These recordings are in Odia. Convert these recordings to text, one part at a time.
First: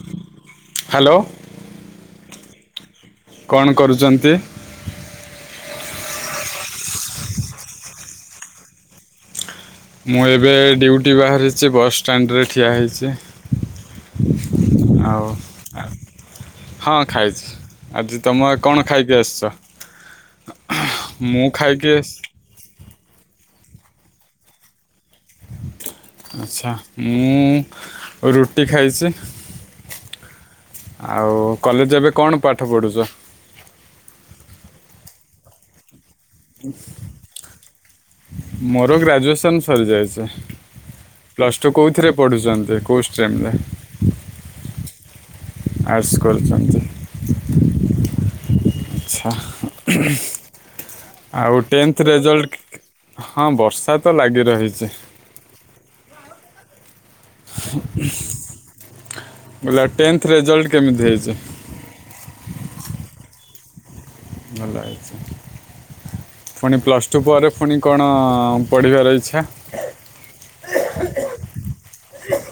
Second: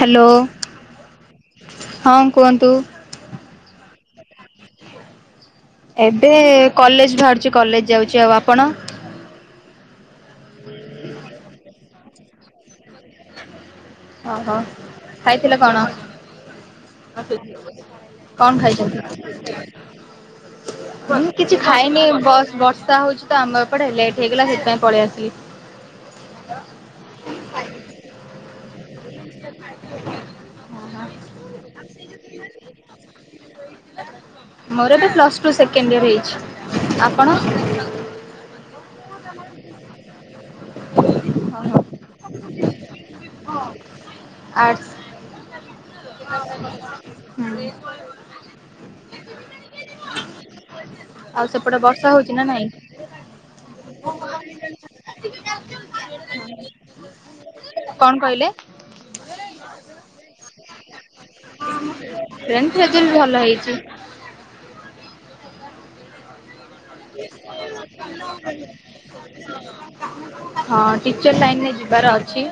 ହାଲୋ। ହାଲୋ। ହଁ କୁହନ୍ତୁ। କଣ କରୁଚନ୍ତି? ଏବେ କଲେଜ୍ ବାହାରୁଚି କଲେଜ୍ ଯାଉଚି, ଆଉ ଆପଣ? ମୁଁ ଏବେ ଡ୍ୟୁଟି ବାହାରିଚି ବସ୍ ଷ୍ଟାଣ୍ଡରେ ଠିଆ ହେଇଚି। ଅ ହୋ ଖାଇଥିଲ କଣ? ହଁ ଖାଇଛି [unintelligible] ଆଜି ତମେ କଣ ଖାଇଚନ୍ତି? ଖାଇକି ଆସିଛ [unintelligible] ମୁଁ କିଛି ଖାଇକି ଖାଇନି ଆସି ବସ୍ ବର୍ଷା ହୋଉଚି ତ ଆମ ଏପଟେ ଲେଟ ହେଇଗଲା ସେଥିପାଇଁ ପଳେଇ ଆସିଲି ଆଚ୍ଛା ମୁଁ ରୁଟି ଖାଇଚି [inaudible] ଆଉ କଲେଜ ଏବେ କଣ ପାଠ ପଢୁଚ? ମୋର ଏବେ ପ୍ଲସ ଟୁ ସେକେଣ୍ଡ ଇଅର୍ ହେଇଚି ମୋର ଗ୍ରାଜ୍ୟୁଏସନ ସରିଜାଇଚି ପ୍ଲସ ଟୁ ଓହୋ କୋଉଥିରେ ପଢୁଚନ୍ତି? କୋଉ ଷ୍ଟ୍ରୀମ୍ ରେ? ଆର୍ଟ୍ସ ଆର୍ଟ୍ସ କରୁଛନ୍ତି ହୁଁ। ଆଚ୍ଛା। ଆଉ ସେପଟେ ଟେନ୍ଥ ବର୍ଷା ହଉଛି ନା ରେଜଲ୍ଟ ନାଇଁ? ହଁ ବର୍ଷା ତ ଲାଗି ରହିଚି କଣ କହିଲେ? ଟେନ୍ଥ ରେଜଲ୍ଟ କେମିତି ହେଇଚି? ଟେନ୍ଥ ରେଜଲ୍ଟ ଭଲ ହେଇଛି। ଭଲ ହେଇଛି ଫୁଣି ପ୍ଲସ୍ ଟୁ ପରେ ଫୁଣି କଣ ପଢ଼ିବାର ଇଚ୍ଛା ହଁ ଟିଚର ଲାଇନରେ ଯିବାର ଅଛି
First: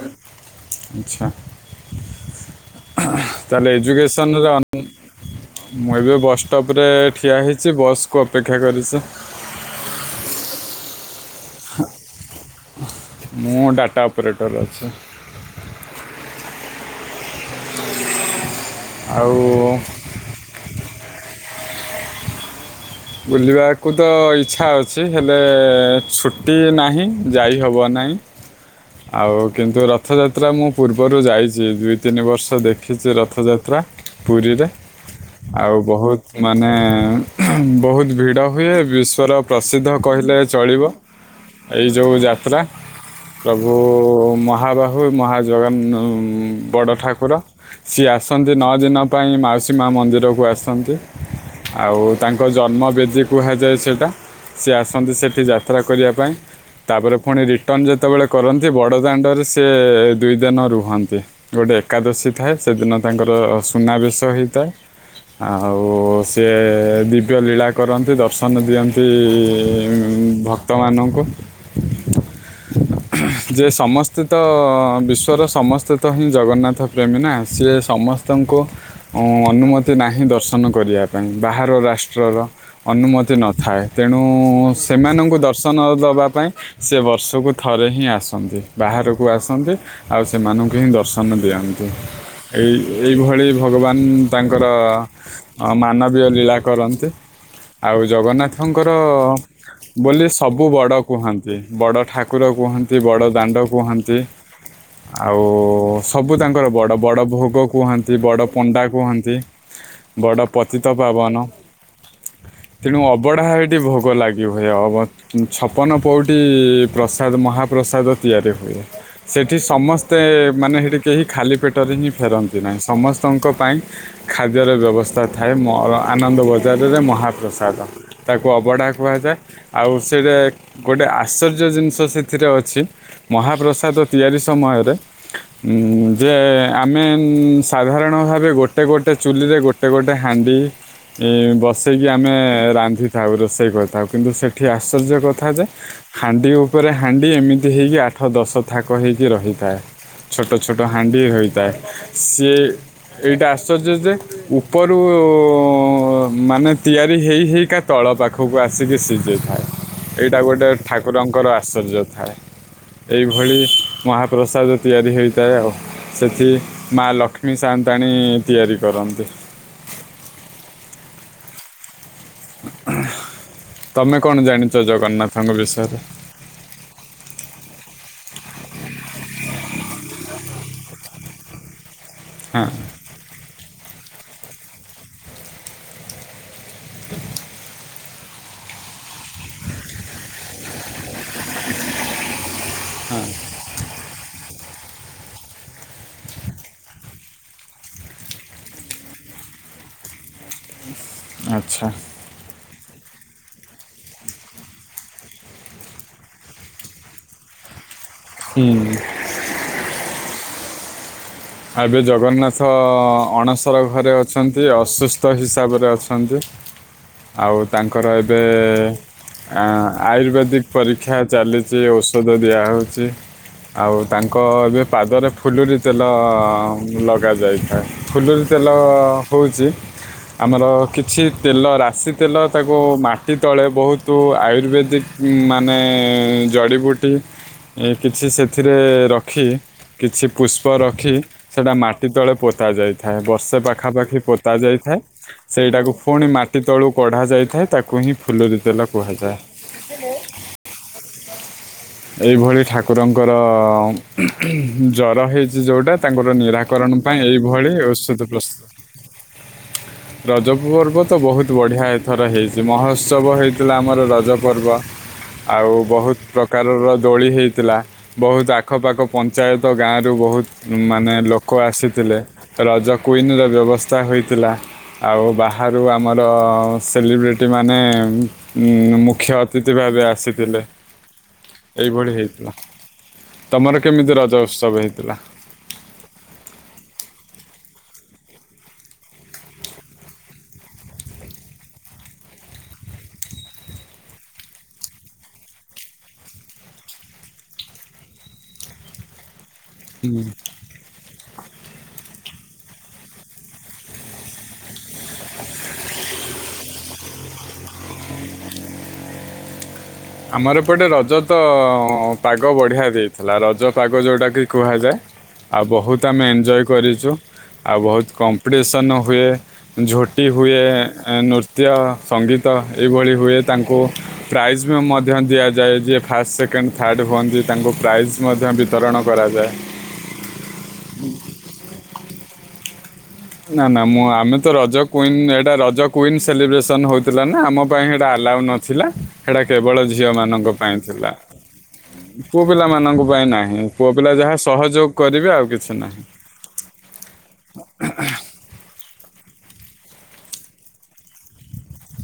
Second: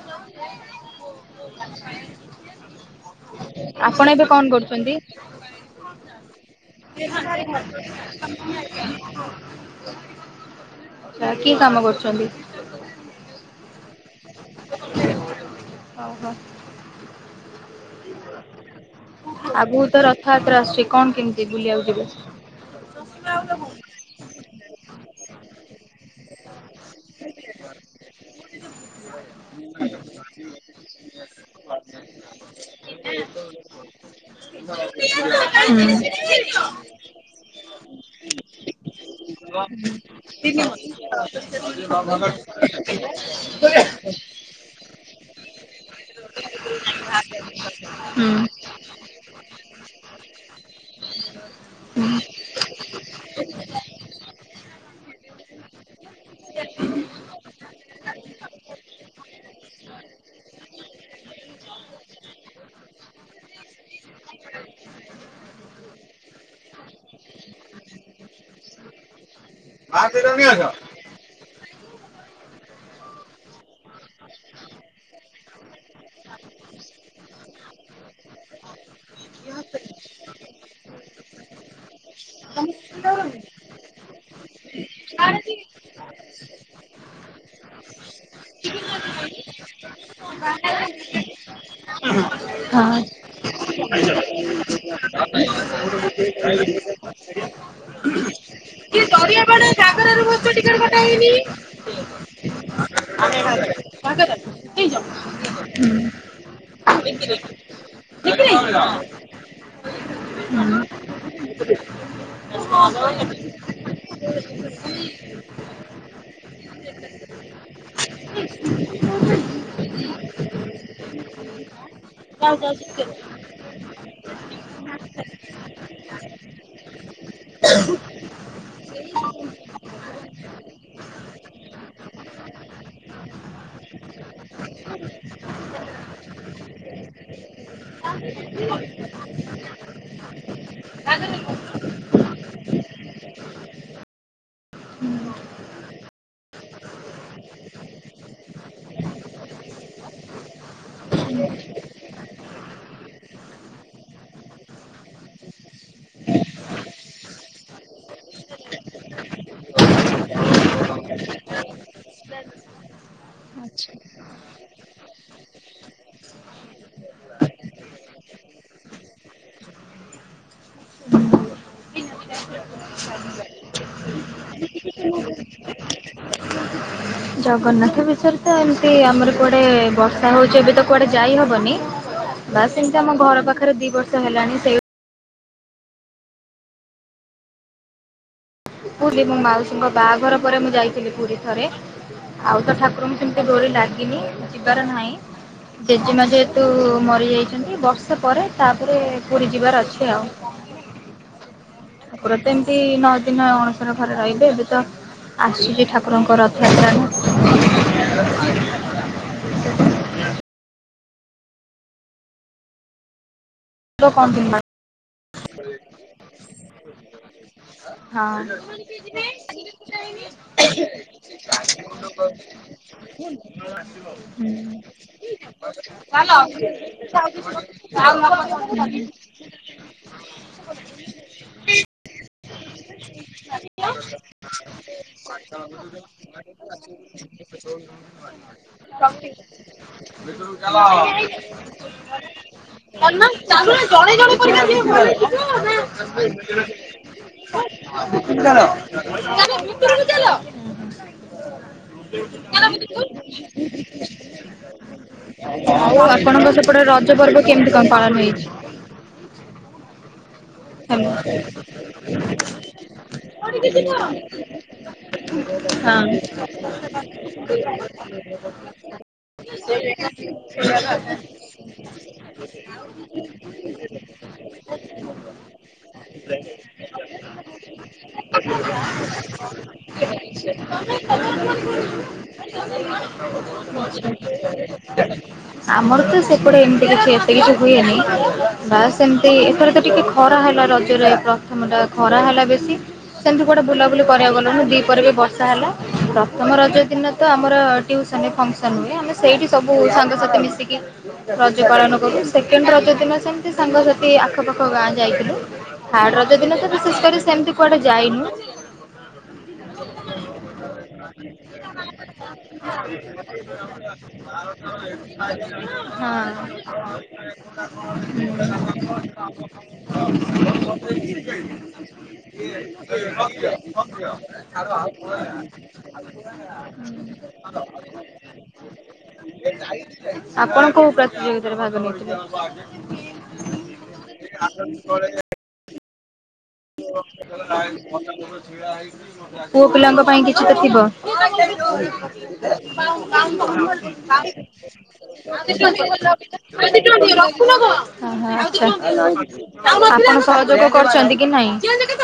ଆଚ୍ଛା [inaudible] ତାହଲେ ଆପଣ ଏବେ କଣ ଏଜୁକସନରେ ଅନ କରୁଛନ୍ତି? ମୁଁ ଏବେ ବସ୍ ଷ୍ଟପ ରେ ଠିଆ ହୋଇଛି ବସ୍ କୁ ଅପେକ୍ଷା କରିଛି କି କାମ କରଚନ୍ତି? ମୁଁ ଡାଟା ଅପରେଟର ଅଛି। ଆଉ ଅଗୁକୁ ତ ର ଥ ଯାତ୍ରା ଆସୁଚି କଣ କେମିତି ବୁଲିଆକୁ ଯିବେ? ହୁଁ। ବୁଲିବାକୁ ତ ଇଚ୍ଛା ଅଛି ହେଲେ ଛୁଟି ନାହିଁ ଯାଇ ହବ ନାଇଁ ଆଉ କିନ୍ତୁ ରଥଯାତ୍ରା ମୁଁ ପୂର୍ବରୁ ଯାଇଚି। ଦିଇ, ତିନି ବର୍ଷ ଦେଖିଛି ରଥଯାତ୍ରା। ପୁରୀରେ ଆଉ ବହୁତ ମାନେ ବୋହୁତ ଭିଡ଼ ହୁଏ। ବିଶ୍ୱର ପ୍ରସିଦ୍ଧ କହିଲେ ଚଳିବ। ଆ ଏଇ ଯେଉଁ ଭ ଯାତ୍ରା [unintelligible] ପ୍ରଭୁ ମହାବାହୁ ମହା ଜଗନ୍ ବଡ଼ ଠାକୁର ସିଏ ହଁ। ଆସନ୍ତି ନଅ ଦିନ ପାଇଁ ମାଉସୀ ମା ମନ୍ଦିରକୁ ଆସନ୍ତି। ଆଉ ତାଙ୍କ ଙ୍କ ଜନ୍ମବେଦୀ କୁହାଯାଏ ସେଇଟା ସିଏ ଆସନ୍ତି ସେଠି ଯାତ୍ରା କରିବା ପାଇଁ [inaudible] ତାପରେ ପୁଣି ରିଟର୍ଣ ଯେତେବେଳେ କରନ୍ତି ବଡ଼ ଦାଣ୍ଡରେ ସିଏ ଦୁଇ ଦିନ ରୁହନ୍ତି ଗୋଟେ ଏକାଦଶୀ ଥାଏ ସେଦିନ ତାଙ୍କର ସୁନାବେଶ ହେଇଥାଏ। ଆଉ ସିଏ ଦୁଇ ପ୍ର ଲୀଳା କରନ୍ତି ଦର୍ଶନ ଦିଅନ୍ତି ଭକ୍ତମାନଙ୍କୁ ଯେ ସମସ୍ତେ ତ ବିଶ୍ଵର ସମସ୍ତେ ତ ହିଁ ଜଗନ୍ନାଥ ପ୍ରେମୀ ନା ସିଏ ସମସ୍ତଙ୍କୁ ଅଁ ଅନୁମତି ନାହିଁ ଦର୍ଶନ କରିବା ପାଇଁ ବାହାର ରାଷ୍ଟ୍ରର ଅନୁମତି ନଥାଏ ତେଣୁ ସେମାନଙ୍କୁ ଦର ଦର୍ଶନ ଦବା ପାଇଁ ସେ ବର୍ଷକୁ ଥରେ ହିଁ ଆସନ୍ତି। ବାହାରକୁ ଆସନ୍ତି ଆଉ ସେମାନଙ୍କୁ ହିଁ ଦର୍ଶନ ଦିଅନ୍ତି। ଏଇ -ଏହିଭଳି ଭଗବାନ ତାଙ୍କର ମାନବୀୟ ଲୀଳା କରନ୍ତି। [inaudible] ତାଙ୍କର ବୋଲେ ସବୁ ବଡ କୁହନ୍ତି। ବଡ ଠାକୁର କୁହନ୍ତି। ବଡ଼ ଦାଣ୍ଡ କୁହନ୍ତି। ହେଇ ଯ [inaudible] ଆଉ ସବୁ ତାଙ୍କର ବଡ଼- ବଡ ଭୋଗ କୁହନ୍ତି। ବଡ ପଣ୍ଡା କୁହନ୍ତି। ବଡ ପତିତପାବନ [unintelligible] ତେଣୁ ଅବଢା ହେଇଟି ଭୋଗ ଲାଗିହେବ। ଛପନ ପଉଟି ପ୍ରସାଦ, ମହାପ୍ରସାଦ ତିଆରି ହୁଏ। ସେଠି ସମସ୍ତେ ମାନେ ହେଟି କେହି ଖାଲି ପେଟରେ ହିଁ ଫେରନ୍ତି ନାହିଁ। ସମସ୍ତଙ୍କ ପାଇଁ ଖାଦ୍ୟରେ ବ୍ୟବସ୍ଥାଥାଏ। ମ ଆନନ୍ଦ ବଜାରରେ ମହାପ୍ରସାଦ ତାକୁ ଅବଢା କୁହାଯାଏ। ଆଉ ସେଇଟା ଗୋଟେ ଆଶ୍ଚର୍ଯ୍ୟ ଜିନି ଷ ସେଥିରେ ଅଛି। ମହାପ୍ରସାଦ ତିଆରି ସମୟରେ ଉଁ ଯେ ଆମେ ସାଧାରଣ ଭାବେ ଗୋଟେ -ଗୋଟେ ଚୁଲିରେ ଗୋଟେ ଏ ଗୋଟେ ହାଣ୍ଡି ହିଁ ଏ ବସେଇକି ଆମେ ରାନ୍ଧିଥାଉ, ରୋଷେଇ କରିଥାଉ, କିନ୍ତୁ ସେଠି ଆଶ୍ଚର୍ଯ୍ୟ କଥାଯେ ହାଣ୍ଡି ଉପରେ ହାଣ୍ଡି ଏମିତି ହେଇକି ଆଠ ଦଶ ଥାକ ହେଇକି ରହିଥାଏ। ଛୋଟ- ଛୋଟ ହାଣ୍ଡି ହୋଇଥାଏ। ସିଏ ଏଇଟା ଆଶ୍ଚର୍ଯ୍ୟ ଯେ ଉପରୁ ମାନେ ତିଆରି ହେଇ -ହେଇକା ତଳପାଖ ବୁବୁ ଆସିକି ସିଝେଇଥାଏ। ଏଇଟା ଗୋଟେ ଠାକୁରଙ୍କର ଆଶ୍ଚର୍ଯ୍ୟ ଥାଏ। ଏଇଭଳି ମହାପ୍ରସାଦ ତିଆରି ହେଇଥାଏ ଆଉ ସେଠି ମା ଲକ୍ଷ୍ମୀ ସାଆନ୍ତାଣୀ ତିଆରି କରନ୍ତି ତମେ କଣ ଜାଣିଛ? ଜଗନ୍ନାଥଙ୍କ ବିଷୟରେ ଜଗନ୍ନାଥ ବିଷୟରେତ ଏମିତି ଆମର କୁଆଡେ ବର୍ଷା ହଉଛି ଏବେତ କୁଆଡେ ଯାଇ ହବନି [unintelligible] ବାସ ସେମିତି ଆମ ଘର ପାଖରେ ଦି ବର୍ଷ ହେଲାଣି ସେଇ [unintelligible] ପୁରୀ ମୋ ମାଉସୀଙ୍କ ବାହାଘର ପରେ ମୁଁ ଯାଇଥିଲି, ପୁରୀ ଥରେ ଆଉତ ଠାକୁରଙ୍କ ସେମିତି ଡୋରି ଲାଗିନି, ଯିବାର ନାହିଁ ଜେଜେମା ଯେହେତୁ ମରି ଯାଇଛନ୍ତି। ବର୍ଷେ ପରେ ତାପରେ ପୁରୀ ଯିବାର ଅଛି। ଆଉ ଆଚ୍ଛା! ପ୍ରୋତେନ୍ତି ନଅଦିନ [unintelligible] ଠାକୁର ଘରେ ରହିବେ ଏବେ ତ ଆସୁଛି। ଠାକୁରଙ୍କ ରଥଯାତ୍ରା ହୁଁ, ଆଗେ ଜଗନ୍ନାଥ ଅଣସ ଅଣସର ଘରେ କଣ ଦିନ ବା ଅଛନ୍ତି। ଅସୁସ୍ଥ ହିସାବରେ ଅଛନ୍ତି। ଆଉ ତାଙ୍କର ଏବେ ହଁ। ଆ ଆୟୁର୍ବେଦିକ ପରୀକ୍ଷା ଚାଲିଚି, ଔଷଧ ଦିଆହଉଛି, ଆଉ ତାଙ୍କ ଏବେ ପାଦରେ ଫୁଲୁରି ତେଲ ଅ ଲଗାଯାଇଥାଏ। ଫୁଲୁୁରି ତେଲ ହଉଚି ଆମର କିଛି ତେଲ ରାଶିତେଲ ତାକୁ ମାଟିତଳେ ବହୁତ ଆୟୁର୍ବେଦିକ ମାନେ ଜଡିବୁଟି ଏ କିଛି ସେଥିରେ ରଖି କିଛି ପୁଷ୍ପରଖି। ହୁଁ। ସେଟା ମାଟିତଳେ ପୋତା ଆଉ ଯାଇଥାଏ ବସ। ସେ ଆପଣଙ୍କ ପାଖା ପାଖି ପୋତା ଯାଇଥାଏ ସେଇଟାକୁ ପୁଣି ମାଟି ତଳୁ କଢା ଯାଇଥାଏ ତାକୁ ହିଁ ଫୁଲୁରି ତେଲ। କୁହାଯାଏ ଚାଲ ଭିତରକୁ ଚାଲ। ଏଇଭଳି ଠାକୁରଙ୍କର ଜର ହେଇଚି ଯୋଉଟା ତାଙ୍କର ନିରା। ସେପଟେ କରଣ ପାଇଁ ରଜ ପର୍ବ ଏଇଭଳି କେମିତି କଣ ପାଳନ ଔଷଧ ହେଇଛି? ପ୍ରସ୍ତୁତ ରଜପୁଅ। ପର୍ବତ ବହୁତ ବଢ଼ିଆ ଏଥର ହେଇଛି ମହୋତ୍ସବ ହେଇଥିଲା ଆମର ହ୍ୟାଲୋ। ରଜ ପର୍ବ। ଆଉ ହଁ। ବହୁତ ପ୍ର ପ୍ରକାରର ଦୋଳି ହେଇଥିଲା ବହୁତ ଆଖପାଖ ପଞ୍ଚାୟତ ଗାଁରୁ ବହୁତ ମାନେ ଲୋ କ ଆସିଥିଲେ ରଜ କୁଇନର ବ୍ୟବସ୍ଥା ହୋଇଥିଲା ଆଉ ବା ହାରୁ ଆମର ସେଲିବ୍ରେଟିମାନେ ଉଁ ମୁଖ୍ୟଅତିଥି ଭାବେ ଆସିଥିଲେ। ଏଇଭଳି ହେଇଥିଲା ତମର କେମିତି ରଜ ଉତ୍ସବ ହେଇଥିଲା [unintelligible] ଆମର ତ ସେପଟେ ଏମିତି କିଛି ଏତେ କିଛି ହୁଏନି ବାସ୍ ଏମିତି ଏଥର ତ ଟିକେ। ଖରା ହେଲା ରଜରେ ଏଥର ଖରା ହେଲା ବେଶୀ। ସେମିତି କୁଆଡେ ବୁଲାବୁଲି କରିବାକୁ ଗଲୁନୁ ଦି ପରେ ବି ବର୍ଷା ହେଲା ପ୍ରଥମ ରଜ ଦିନ। ତ ଆମର ଟିଉସନ ଫକସନ୍ ହୁଏ ଆମେ ସେଇଠି ସବୁ ସାଙ୍ଗସାଥି ମିଶିକି। ରଜ ପାଳନ କରୁ ସେକେଣ୍ଡ ରଜ ଦିନ ସେମିତି ସାଙ୍ଗସାଥି ଆଖପାଖ ଗାଁ। ଯାଇଥିଲୁ ଥାର୍ଡ ରଜ ଦିନ ତ ବିଶେଷ କରି ସେମିତି କୁଆଡେ ଯାଇନୁ। [inaudible] [inaudible] ଆମର ଏପଟେ ରଜ ତ ପାଗ ବଢ଼ିଆ ଦେଇଥିଲା ରଜ ପାଗ ଯେଉଟାକି କୁହାଯାଏ। ଆଉ ବହୁତ ଆମେ ଏନ୍ଜୟ କରିଛୁ ଆଉ ବହୁତ କମ୍ପିଟିସନ୍ ହୁଏ ହଁ। ଝୋଟି ହୁଏ ନୃତ୍ୟ ସଙ୍ଗୀତ ଏଭଳି ହୁଏ ତାଙ୍କୁ ହୁଁ। ପ୍ରାଇଜ୍। ମଧ୍ୟ ଦିଆଯାଏ ଯିଏ ଫାଷ୍ଟ ସେକେଣ୍ଡ ଥାର୍ଡ଼ ହୁଅନ୍ତି ତାଙ୍କୁ ପ୍ରାଇଜ ମଧ୍ୟ ବିତରଣ କରାଯାଏ। ଆପଣଙ୍କୁ ପ୍ରତିଯୋଗିତାରେ ଭାଗ ନେଇଥିଲେ। ନା ନା ମୁଁ ଆମେ ତ ରଜ କୁଇନି ଏଇଟା ରଜ। କୁଇନ୍ ସେଲିବ୍ରେସନ୍ ହଉଥିଲା ନା ଆମ ପାଇଁ ଏଟା ଆଲାଉ ନଥିଲା ସେଇଟା ପୁଅ କେବଳ ପିଲାଙ୍କ ପାଇଁ କିଛି ଝିଅମାନଙ୍କ ତ ଥିବ। ପାଇଁ ଥିଲା। ପୁଅ ପିଲାମାନଙ୍କ ପାଇଁ ନାହିଁ ପୁଅ ପିଲା ଯାହା ସହଯୋଗ କରିବେ ଆଉ କିଛି ନାହିଁ। ଓହ [unintelligible] ଆପଣ ସହଯୋଗ କରୁଛନ୍ତି। କି ନାଇଁ [unintelligible] ତମେ କେ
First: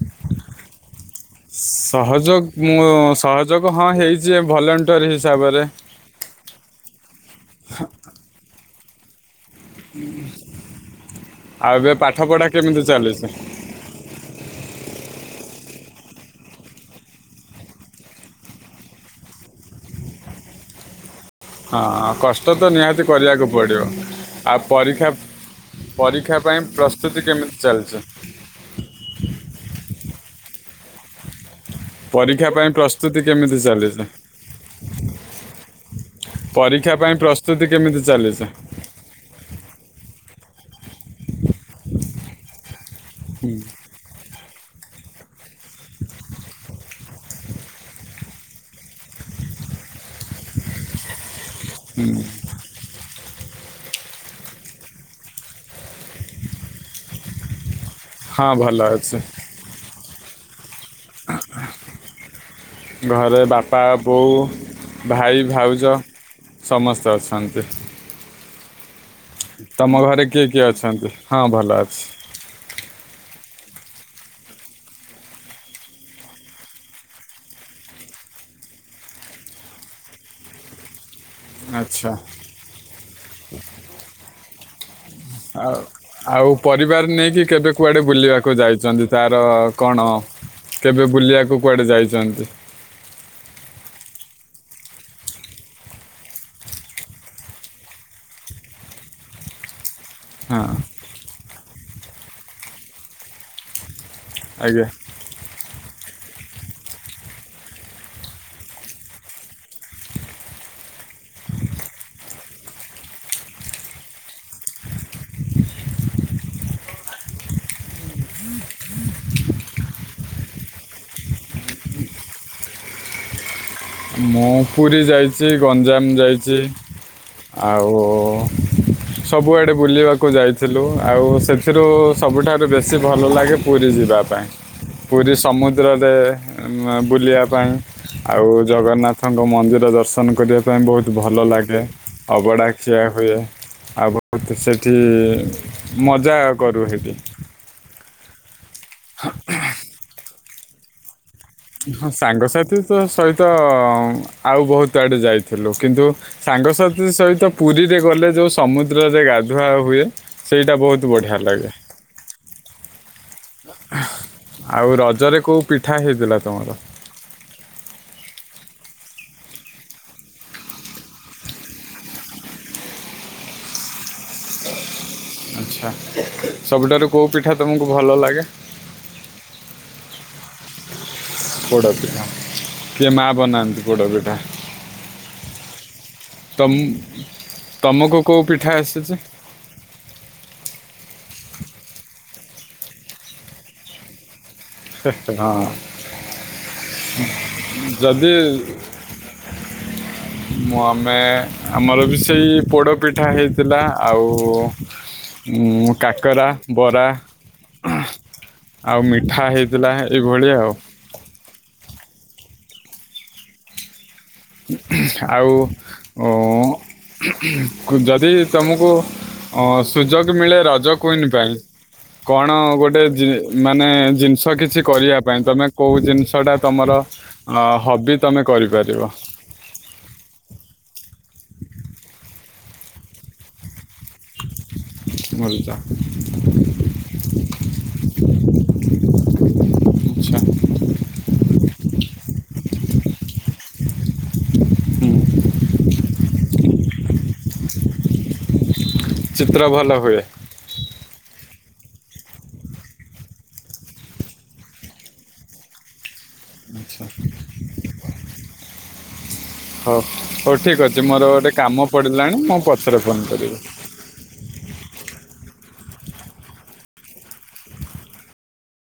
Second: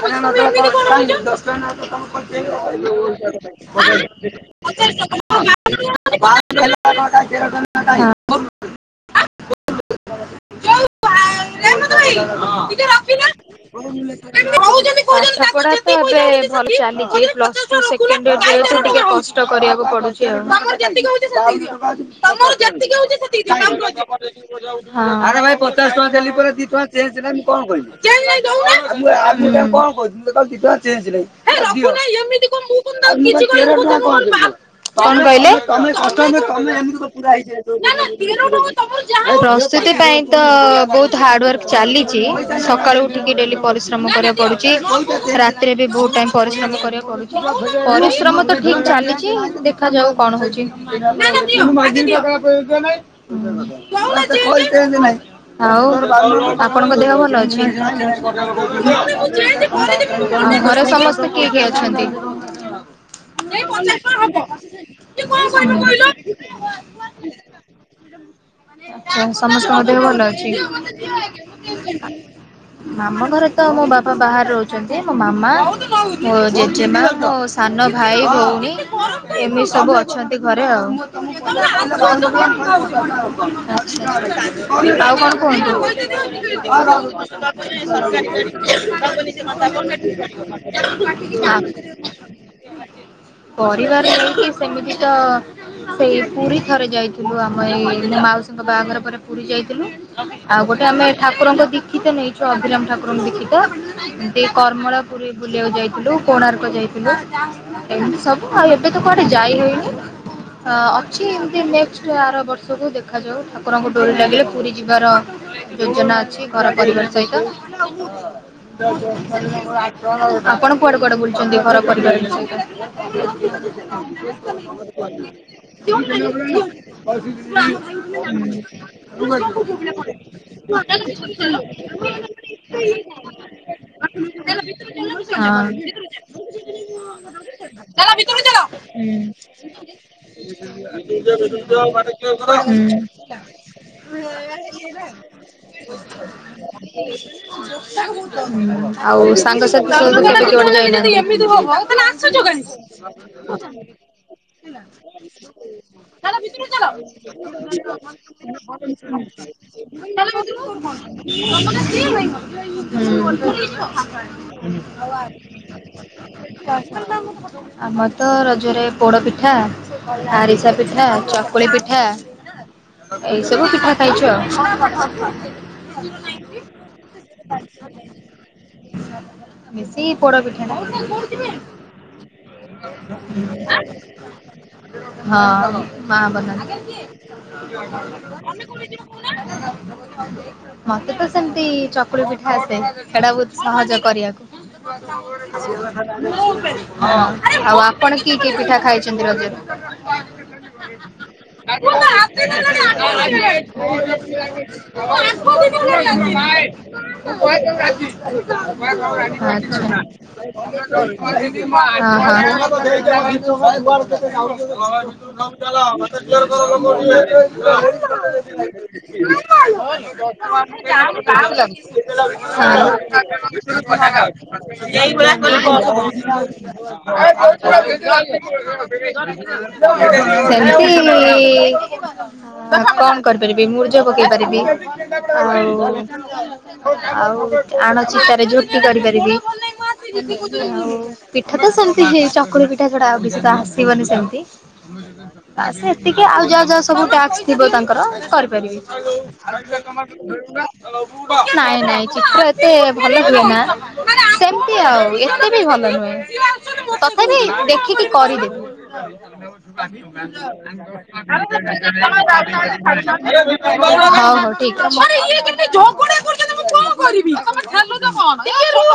ସହଯୋଗ ମୁଁ ସହଯୋଗ ହଁ ହେଇଛି ଭଲେଣ୍ଟିୟର ହିସାବରେ [unintelligible] ବା [unintelligible] ଯୋଉ ଆଉ ବେ ପାଠ ପଢା କେମିତି ଚାଲିଛି? ପାଠପଢା ତ ଏବେ ଭଲ ଚାଲିଛି ପ୍ଲସ୍ ଟୁ ସେ ଟିକେ କଷ୍ଟ କରିବାକୁ ପଡୁଛି ଆଉ। ତମର ଯେତିକି ହଉଛି ସେତିକି ଦିଅ ହଁ କଷ୍ଟ ତ ନିହାତି କରିବାକୁ ପଡ଼ିବ ଆଉ [inaudible] ପରୀକ୍ଷା ହଁ ଆରେ ଭାଇ ପଚାଶ ଟଙ୍କା ଦେଲି ପରୀକ୍ଷା ପାଇଁ ପରା। କଣ ପ୍ରସ୍ତୁତି ଦେଇଥିଲେ କେମିତି କଣ ଚାଲିଛି କହିମି ଚେନ ଦଉନ [inaudible] କଣ କହିମି ଚେନ ସିଲେଇ। ହେ ରଖୁନ ପରୀକ୍ଷା ଏମିତି ପାଇଁ କଣ ପ୍ରସ୍ତୁତି କହୁଛନ୍ତି କେମିତି ତାକୁ ଚାଲିଛି କିଛି କହିନ [inaudible] କଣ କହିଲେ ତମେ କଷ୍ଟ ପରୀକ୍ଷା ତମେ ପାଇଁ ଏମିତି ପ୍ରସ୍ତୁତି ପୁର କେମିତି ହେଇଯ ଚାଲିଛି [inaudible] ପ୍ରସ୍ତୁତି ପାଇଁ ତ ବହୁତ ହାର୍ଡୱର ଚାଲିଛି ସକାଳୁ। କି ଡେଲି ପରିଶ୍ରମ। ତମଶ କରୁଚି ରାତିରେ ବି ବହୁତ ଟାଇମ ପରିଶ୍ରମ କରିବାକୁ ପଡୁଛି ପରିଶ୍ରମ ତ ଠିକ ଚାଲିଛି। ଦେଖାଯାଉ କଣ ହଉଛି ନା ନା ଦିଅ ଆଗେ ଦିଅ। କହୁନ ନାଇଁ ଆଉ ଆପଣଙ୍କ ଦେହ ଭଲ ଅଛି। ହଁ ଘରେ ଭଲ ଅଛି ସମସ୍ତେ କିଏ କିଏ ଅଛନ୍ତି ଏଇ ଘରେ ବାପା ପଚାଶ ବୋଉ ହବ ଭାଇ ତ ଭାଉଜ କଣ ସମସ୍ତେ ଅଛନ୍ତି ଆଛା ସମସ୍ତ ଙ୍କ ତମ ଘରେ ଦେହ କିଏ କିଏ ଅଛନ୍ତି? ଭଲ ହଁ ଭଲ ଅଛି ମାମ ଘରେ ତ ମୋ ବାପା ବାହାରେ ରହୁଛନ୍ତି ମୋ ମାମା ମୋ ଜେଜେମା ମ ସାନ ଭାଇ ଭଉଣୀ ଏମିତି ସବୁ ଅଛନ୍ତି ଘରେ ଆଉ ଆଚ୍ଛା ଆଉ କଣ ଆଉ କୁହନ୍ତୁ ଆଉ ପରିବାର ନେଇକି କେବେ କୁଆଡ଼େ ବୁଲିବାକୁ ଯାଇଛନ୍ତି ତାର କଣ କେବେ ବୁଲିବାକୁ କୁଆଡ଼େ ଯାଇଛନ୍ତି? ସର ପରିବାର ହେଇକି ସେମିତି ତ ସେଇ ପୁରୀ ଥରେ ଯାଇଥିଲୁ ଆମ ଏଇ ମାଉସୀଙ୍କ ବାହାଘର ପରେ ପୁରୀ ଯାଇଥିଲୁ ଆଉ ହଁ ଗୋଟେ ଆମେ ଠାକୁରଙ୍କ ଦୀକ୍ଷିତ ନେଇଛୁ ଅଭିିରାମ ଠାକୁରଙ୍କ ଦୀକ୍ଷିତ ଆଜ୍ଞା କର୍ମଳାପୁରୀ ବୁଲିବାକୁ ଯାଇଥିଲୁ କୋଣାର୍କ ଯାଇଥିଲୁ ଏମିତି ସବୁ ଆଉ ଏବେ ତ କୁଆଡେ ଯାଇହଉନି ଅଛି ଏମିତି ନେକ୍ଟ ଆର ବର୍ଷକୁ ଦେଖାଯାଉ ଠାକୁରଙ୍କ ଡୋରି ଲାଗିଲେ ପୁରୀ ଯିବାର ଯୋଜନା ଅଛି ଘର ପରିବାର ସହିତ ଆପଣ କୁଆଡେ କୁଆଡେ ବୁଲୁଛନ୍ତି ଘର ପରିବାର ମୁଁ ପୁରୀ ଯାଇଛି ଗଞ୍ଜାମ ସହିତ ଯାଇଛି ଆଉ ସବୁଆଡ଼େ [inaudible] [unintelligible] ତୁ ସବୁଠାରୁ ବେଶୀ ଭଲ ଲାଗେ ପୁରୀ ଯିବା ପାଇଁ। ପୁରୀ ସମୁଦ୍ରରେ ବୁଲିବା ପାଇଁ ଆଉ ଜଗନ୍ନାଥଙ୍କ ମନ୍ଦିର ଦର୍ଶନ କରିବା ପାଇଁ ବହୁତ ଭଲ ଲାଗେ ଅବଡ଼ା ଖିଆ। ହୁଏ ଆଉ ବହୁତ ସେଠି ମଜା କରୁ ସେଠି ଆଉ ସାଙ୍ଗସାଥି ସବଟେନା? ସେମିତି ହବ ହଁ ସାଙ୍ଗସାଥି ତ ଆଉ ସହିତ ତାହଲେ ଆଉ ବହୁତ ଆସୁଛା ଆଡ଼େ ଯାଇଥିଲୁ କିନ୍ତୁ କାଇଁ। ସାଙ୍ଗସାଥି ଚାଲ ସହିତ ପୁରୀରେ ଗଲେ ଭିତରୁକୁ ଯେଉଁ ସମୁଦ୍ରରେ ଚାଲ ଗାଧୁଆ ହୁଏ ଚାଲ। [inaudible] ସେଇଟା ବହୁତ ବଢ଼ିଆ ଲାଗେ ହଉ ଆଉ ରଜରେ କୋଉ ପିଠା ହେଇଥିଲା ତମର ଆମର ତ ରଜରେ ପୋଡ଼ ପିଠା ଆରିସା ପିଠା ଚକୁଳି ପିଠା। ଏଇ ସବୁ ପିଠା ଖାଇଛୁ ଆଛା ସବୁଠାରୁ କୋଉ ପିଠା ତମକୁ ଭଲ ଲାଗେ ବେଶୀ ପୋଡପିଠା ଟା ପୋଡ ପିଠା କିଏ ମା ବନାନ୍ତି ପୋଡା ପିଠା ହଁ ମା ବନାନ୍ତି। ତମ ତମକୁ କୋଉ ପିଠା ଆସିଛି [inaudible] ମତେ ତ ସେମିତି ଚକୁଳି ପିଠା ଆସେ ସେଟା ବହୁତ ସହଜ କରିବାକୁ। ହଁ ହଁ ଆଉ ଆପଣ ଯଦି କିଏ କିଏ ପିଠା ଖାଇଛନ୍ତି ରଜରେ ମୁଁ ଆମେ ହ ଆମର ବି ସେଇ ପୋଡ଼ ପିଠା [unintelligible] ହେଇଥିଲା ଆଉ ଆ ଉଁ, କାକରା ବରା [unintelligible] ଆଉ ମିଠା [inaudible] ହେଇଥିଲା ଏଇଭଳି ଆଉ [inaudible] ଚାଲ ଆଉ ମତେ ଉଁ, କ୍ଲିୟର ଯଦି ତମକୁ କର ଅ, ସୁଯୋଗ ମିଳେ ରଜ କୁଇନ୍ ପାଇଁ ୁ କଣ [inaudible] ଗୋଟେ ଜି ମାନେ ଯାଇ ଜିନିଷ କିଛି କରିବା ଭଳି ପାଇଁ ତମେ କୋଉ ଜିନିଷଟା କ ତମର ଅ କହ ହବି ତମେ [unintelligible] କରିପାରିବ ସେମତି କଣ କରିପାରିବି ମୁରୁଯ ପକେଇ ପାରିବି ଆଉ ବୁଝୁଛ ଆଉ ଆଣଚିତାରେ ଝୋଟି କରିପାରିବି। ଆଚ୍ଛା ପିଠା ତ ସେମିତି ହେ ଚକୁଳି ପିଠା ଛଡା ଆଉ କିଛି ତ ଆସିବନି ସେମିତି ଆ ସେ ଏତିକି ଆଉ ଯାହା ଯାହା ସବୁ ଟାକ୍ସ୍ ଥିବ ତାଙ୍କର କରିପାରିବି। ହ୍ୟାଲୋ ଚିତ୍ର ଭଲ ଆ [unintelligible] ହୁଏ ନାଇଁ ନାଇଁ ଚିତ୍ର ଏତେ ଭଲ ହୁଏ ନା। ସେମତି ଆଉ ଏତେ ବି ଭଲ ନୁହେଁ। ଆଚ୍ଛା ତଥାପି ଦେଖିକି କରିଦେବି। [inaudible] ହଉ ହଉ ଠିକ୍ ଅଛି ମୋର ଗୋଟେ କାମ ପଡ଼ିଲାଣି ମୁଁ ପଛରେ ଫୋନ୍ କରିବି ହଁ ହଉ ଠିକ୍ [unintelligible]